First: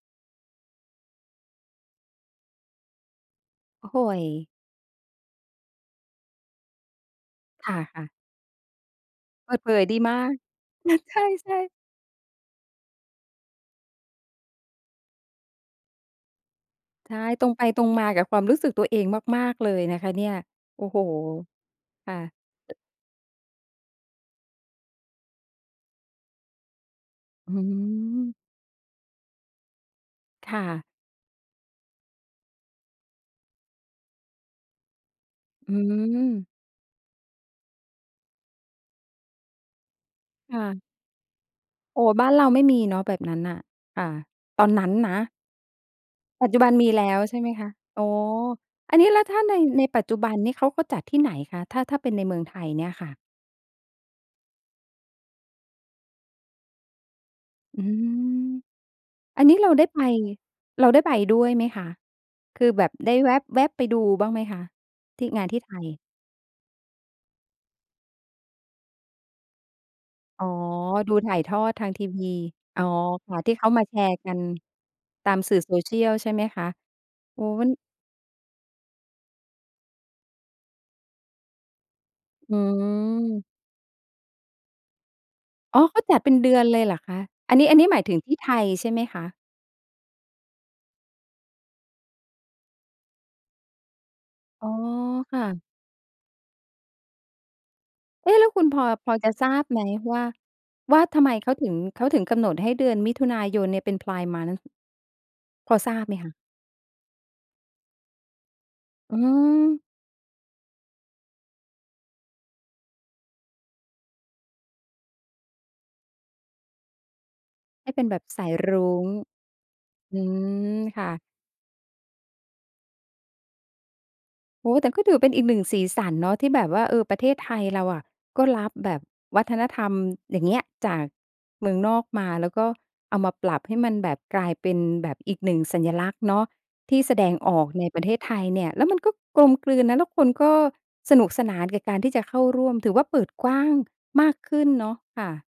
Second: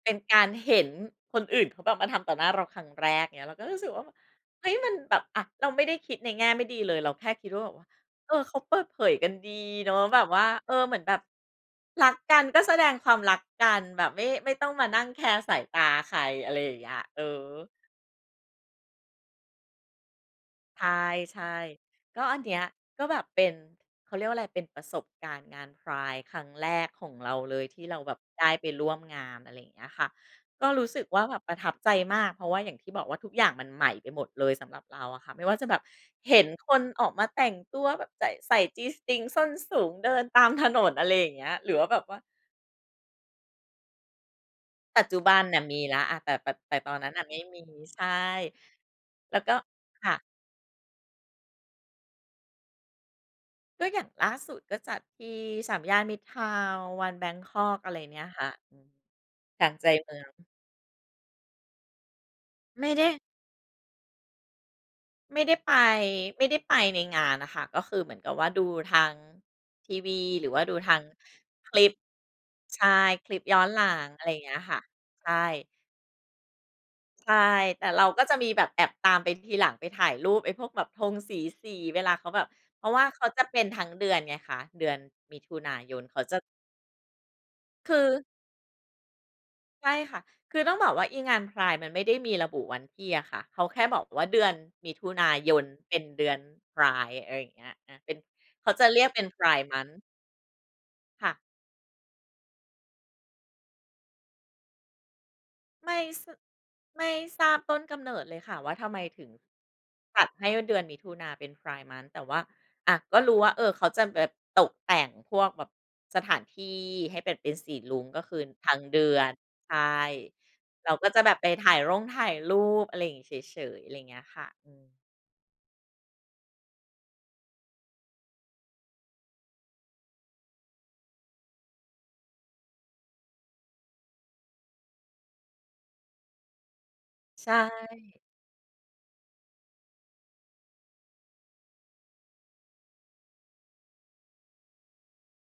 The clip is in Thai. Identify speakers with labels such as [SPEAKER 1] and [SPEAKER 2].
[SPEAKER 1] เป็นการเห็นคนอื่นเขาแบบมาทำต่อหน้าเราครั้งแรก เงี้ย เราก็รู้
[SPEAKER 2] โอ
[SPEAKER 1] สึ
[SPEAKER 2] ้
[SPEAKER 1] ก
[SPEAKER 2] โ
[SPEAKER 1] ว่า
[SPEAKER 2] ฮ
[SPEAKER 1] เฮ้ย มันแบบ อะ เราไม่ได้คิดในแง่ไม่ดีเลย เราแค่คิดว่าแ
[SPEAKER 2] ค
[SPEAKER 1] บบ
[SPEAKER 2] ่ะ ๆ
[SPEAKER 1] เออ เขาเปิดเผยกัน
[SPEAKER 2] เป
[SPEAKER 1] ด
[SPEAKER 2] ิด
[SPEAKER 1] ี
[SPEAKER 2] เผย
[SPEAKER 1] เนา
[SPEAKER 2] ดี
[SPEAKER 1] ะ
[SPEAKER 2] ม
[SPEAKER 1] แบ
[SPEAKER 2] า
[SPEAKER 1] บ
[SPEAKER 2] ก
[SPEAKER 1] ว่า เออ
[SPEAKER 2] น
[SPEAKER 1] เหมื
[SPEAKER 2] ะ
[SPEAKER 1] อนแ
[SPEAKER 2] ใ
[SPEAKER 1] บ
[SPEAKER 2] ช
[SPEAKER 1] บ
[SPEAKER 2] ่ ๆ
[SPEAKER 1] รักกันก็แสดงความรักกัน แบบไม่ ไม่ต้องมานั่งแคร์สายตาใคร อะไรอย่างเงี้ย
[SPEAKER 2] ใช
[SPEAKER 1] เ
[SPEAKER 2] ่
[SPEAKER 1] ออ
[SPEAKER 2] ตรงไปตรงมากับความรู้สึกตัวเองมาก ๆ เลยนะคะเนี่ย โอ
[SPEAKER 1] ใ
[SPEAKER 2] ้โฮ
[SPEAKER 1] ช่
[SPEAKER 2] ค่
[SPEAKER 1] ๆ
[SPEAKER 2] ะ
[SPEAKER 1] ก็อันเนี้ย ก็แบบเป็น เขาเรียกว่าอะไร เป็นประสบการณ์งาน Pride ครั้งแรกของเรา
[SPEAKER 2] อื
[SPEAKER 1] เล
[SPEAKER 2] ้อ
[SPEAKER 1] ย
[SPEAKER 2] ฮ
[SPEAKER 1] ท
[SPEAKER 2] ื
[SPEAKER 1] ี่เราแบบ
[SPEAKER 2] อ
[SPEAKER 1] ได้ไปร่วมงาน อะไรอย่างเงี้ยค่ะ
[SPEAKER 2] ค่
[SPEAKER 1] ก็ร
[SPEAKER 2] ะ
[SPEAKER 1] ู้สึกว่าแบบประทับใจมาก เพราะว่าอย่างที่บอกว่า ทุกอย่างมันใหม่ไปหมดเลยสำหรับเราอะค่ะ ไม่ว่าจะ
[SPEAKER 2] อื
[SPEAKER 1] แบบเห็
[SPEAKER 2] ม
[SPEAKER 1] นคนออกมาแต่งตัวแบบใส่ ใส่ G-string ส้นสูง เดินตาม
[SPEAKER 2] ค่
[SPEAKER 1] ถน
[SPEAKER 2] ะ
[SPEAKER 1] น อะไรอย่างเงี้ย หรือว่าแ
[SPEAKER 2] โ
[SPEAKER 1] บ
[SPEAKER 2] อ้
[SPEAKER 1] บว่า
[SPEAKER 2] บ้านเราไม่มีเนาะแบบนั้นน่ะ อ่า ตอนนั้น
[SPEAKER 1] ปัจ
[SPEAKER 2] น
[SPEAKER 1] จ
[SPEAKER 2] ะ
[SPEAKER 1] ุบันน่ะมีแล้ว อา แต่
[SPEAKER 2] ป
[SPEAKER 1] แต
[SPEAKER 2] ัจ
[SPEAKER 1] ่
[SPEAKER 2] จุบั
[SPEAKER 1] แ
[SPEAKER 2] น
[SPEAKER 1] ต่
[SPEAKER 2] ม
[SPEAKER 1] ต
[SPEAKER 2] ี
[SPEAKER 1] อน
[SPEAKER 2] แล
[SPEAKER 1] นั้
[SPEAKER 2] ้
[SPEAKER 1] นน
[SPEAKER 2] ว
[SPEAKER 1] ่ะ
[SPEAKER 2] ใ
[SPEAKER 1] ไม
[SPEAKER 2] ช
[SPEAKER 1] ่
[SPEAKER 2] ่ไหม
[SPEAKER 1] มี
[SPEAKER 2] คะ?
[SPEAKER 1] ใ
[SPEAKER 2] อ
[SPEAKER 1] ช
[SPEAKER 2] ๋
[SPEAKER 1] ่
[SPEAKER 2] อ อันนี้แล้ว
[SPEAKER 1] แ
[SPEAKER 2] ถ
[SPEAKER 1] ล
[SPEAKER 2] ้
[SPEAKER 1] ้
[SPEAKER 2] า
[SPEAKER 1] วก
[SPEAKER 2] ใน
[SPEAKER 1] ็
[SPEAKER 2] ในปั
[SPEAKER 1] ค
[SPEAKER 2] จจ
[SPEAKER 1] ่
[SPEAKER 2] ุ
[SPEAKER 1] ะ
[SPEAKER 2] บันนี้เขาก็จัดที่ไหนคะ ถ้า ถ้าเป็นในเมืองไทยเนี่ยค่ะ?
[SPEAKER 1] ก็อย่างล่าสุด ก็จัดที่สามย่านมิตรทาวน์ วันแบงค็อก
[SPEAKER 2] อือ
[SPEAKER 1] อะ
[SPEAKER 2] ฮ
[SPEAKER 1] ไร
[SPEAKER 2] ึ
[SPEAKER 1] เนี่ยค่ะ อืม
[SPEAKER 2] อันนี้
[SPEAKER 1] กล
[SPEAKER 2] เรา
[SPEAKER 1] าง
[SPEAKER 2] ได
[SPEAKER 1] ใ
[SPEAKER 2] ้
[SPEAKER 1] จ
[SPEAKER 2] ไป
[SPEAKER 1] เมือง
[SPEAKER 2] เราได้ไปด้วยไหมคะ? คือแบ
[SPEAKER 1] ไม่
[SPEAKER 2] บ
[SPEAKER 1] ได
[SPEAKER 2] ได
[SPEAKER 1] ้
[SPEAKER 2] ้แวบ ๆ ไปดูบ้างไหมคะที่
[SPEAKER 1] ไม
[SPEAKER 2] ง
[SPEAKER 1] ่
[SPEAKER 2] าน
[SPEAKER 1] ได้
[SPEAKER 2] ที่
[SPEAKER 1] ไ
[SPEAKER 2] ไ
[SPEAKER 1] ป
[SPEAKER 2] ทย?
[SPEAKER 1] ไม่ได้ไปในงานน่ะค่ะ ก็คือเหมือนกับว่าดูทางทีวี
[SPEAKER 2] อ๋
[SPEAKER 1] หร
[SPEAKER 2] อ
[SPEAKER 1] ือว่าดูทาง
[SPEAKER 2] ดูถ่ายทอ
[SPEAKER 1] ค
[SPEAKER 2] ด
[SPEAKER 1] ล
[SPEAKER 2] ทา
[SPEAKER 1] ิป
[SPEAKER 2] งทีวี อ
[SPEAKER 1] ใ
[SPEAKER 2] ๋
[SPEAKER 1] ช
[SPEAKER 2] อ
[SPEAKER 1] ่
[SPEAKER 2] ค
[SPEAKER 1] คล
[SPEAKER 2] ่
[SPEAKER 1] ิ
[SPEAKER 2] ะ
[SPEAKER 1] ป
[SPEAKER 2] ที่
[SPEAKER 1] ย้อ
[SPEAKER 2] เข
[SPEAKER 1] น
[SPEAKER 2] า
[SPEAKER 1] ห
[SPEAKER 2] ม
[SPEAKER 1] ลั
[SPEAKER 2] าแช
[SPEAKER 1] ง
[SPEAKER 2] ร์
[SPEAKER 1] อะไ
[SPEAKER 2] ก
[SPEAKER 1] ร
[SPEAKER 2] ั
[SPEAKER 1] อย่า
[SPEAKER 2] น
[SPEAKER 1] งเงี้ยค่ะ ใช
[SPEAKER 2] ตา
[SPEAKER 1] ่
[SPEAKER 2] มสื่อ social ใช่ไหมคะ?
[SPEAKER 1] ใช่
[SPEAKER 2] โอ้โฮ มัน
[SPEAKER 1] แต่เราก็จะมีแบบแอบตามไปทีหลัง ไปถ่ายรูปไอ้พวกแบบธงสี ๆ เวลาเขาแบบ
[SPEAKER 2] อื
[SPEAKER 1] เพราะว่าเขาจะ
[SPEAKER 2] ม
[SPEAKER 1] เป็นทั้งเดือนไงคะ เดือนมิถุนา
[SPEAKER 2] อ๋อ
[SPEAKER 1] ย
[SPEAKER 2] เข
[SPEAKER 1] น
[SPEAKER 2] าจ
[SPEAKER 1] เข
[SPEAKER 2] ัด
[SPEAKER 1] า
[SPEAKER 2] เป็
[SPEAKER 1] จะ
[SPEAKER 2] นเดือนเลยเหรอคะ? อันนี้ อันนี้
[SPEAKER 1] คื
[SPEAKER 2] หมายถึง
[SPEAKER 1] อ
[SPEAKER 2] ที่ไทยใช่ไหมคะ?
[SPEAKER 1] ใช่ค่ะ คือต้องบอกว่าอีงาน Pride มันไม่ได้มีระบุวันที่อะค่ะ เขาแค่บอกว่าเดือน
[SPEAKER 2] อ๋อ
[SPEAKER 1] มิถุนา
[SPEAKER 2] ค่
[SPEAKER 1] ย
[SPEAKER 2] ะ
[SPEAKER 1] นเป็นเดือน Pride อะไรอย่างเงี้ย อา เป็น
[SPEAKER 2] เอ๊ะ แล้วคุ
[SPEAKER 1] เข
[SPEAKER 2] ณ
[SPEAKER 1] า
[SPEAKER 2] พ
[SPEAKER 1] จ
[SPEAKER 2] อ
[SPEAKER 1] ะเรีย
[SPEAKER 2] พ
[SPEAKER 1] ก
[SPEAKER 2] อ
[SPEAKER 1] เป็
[SPEAKER 2] จ
[SPEAKER 1] น
[SPEAKER 2] ะทราบ
[SPEAKER 1] Pride
[SPEAKER 2] ไหม
[SPEAKER 1] Month
[SPEAKER 2] ว่า ว่าทำ
[SPEAKER 1] ค
[SPEAKER 2] ไ
[SPEAKER 1] ่
[SPEAKER 2] ม
[SPEAKER 1] ะ
[SPEAKER 2] เขาถึง เขาถึงกำหนดให้เดือนมิถุนายนเนี่ยเป็น Pride month พอท
[SPEAKER 1] ไม
[SPEAKER 2] รา
[SPEAKER 1] ่
[SPEAKER 2] บไหม
[SPEAKER 1] ส
[SPEAKER 2] คะ?
[SPEAKER 1] ไม่ทราบต้นกำเนิดเลยค่ะว่า ทำไม
[SPEAKER 2] อื
[SPEAKER 1] ถึง
[SPEAKER 2] ม
[SPEAKER 1] จัดให้เดือนมิถุนาเป็น Pride Month แต่ว่า อะ ก็รู้ว่า เอ่อ เขาจะแบบตกแต่งพวกแบบสถานที่ให้แบบเป็นสี
[SPEAKER 2] ให้
[SPEAKER 1] ร
[SPEAKER 2] เ
[SPEAKER 1] ุ
[SPEAKER 2] ป็
[SPEAKER 1] ้ง
[SPEAKER 2] นแบ
[SPEAKER 1] ก็
[SPEAKER 2] บ
[SPEAKER 1] คื
[SPEAKER 2] ส
[SPEAKER 1] อ
[SPEAKER 2] าย
[SPEAKER 1] ท
[SPEAKER 2] ร
[SPEAKER 1] ั้
[SPEAKER 2] ุ
[SPEAKER 1] งเด
[SPEAKER 2] ้
[SPEAKER 1] ื
[SPEAKER 2] ง
[SPEAKER 1] อน ใช่
[SPEAKER 2] อืม
[SPEAKER 1] เรา
[SPEAKER 2] ค
[SPEAKER 1] ก
[SPEAKER 2] ่
[SPEAKER 1] ็จะ
[SPEAKER 2] ะ
[SPEAKER 1] แบบไปถ่ายร่งถ่ายรูป อะไรอย่างนี้เฉยๆ อะไรอย่างเงี้ยค่ะ
[SPEAKER 2] โอ
[SPEAKER 1] อื
[SPEAKER 2] ้โฮ แต่
[SPEAKER 1] ม
[SPEAKER 2] ก็ถือว่าเป็นอีก 1 สีสันเนาะ ที่แบบว่า เออ ประเทศไทยเราอะก็รับแบบวัฒนธรรม อย่างเงี้ย จากเมืองนอกมา แล้วก็เอามาปรับให้มันแบบกลายเป็นแบบอีก 1 สัญลักษณ์เนาะ ที่แสดง
[SPEAKER 1] ใช
[SPEAKER 2] ออกในประเท
[SPEAKER 1] ่
[SPEAKER 2] ศไทยเนี่ย แล้วมันก็กลมกลืนนะ แล้วคนก็สนุกสนานกับการที่จะเข้าร่วม ถือว่าเปิดกว้างมากขึ้นเนาะค่ะ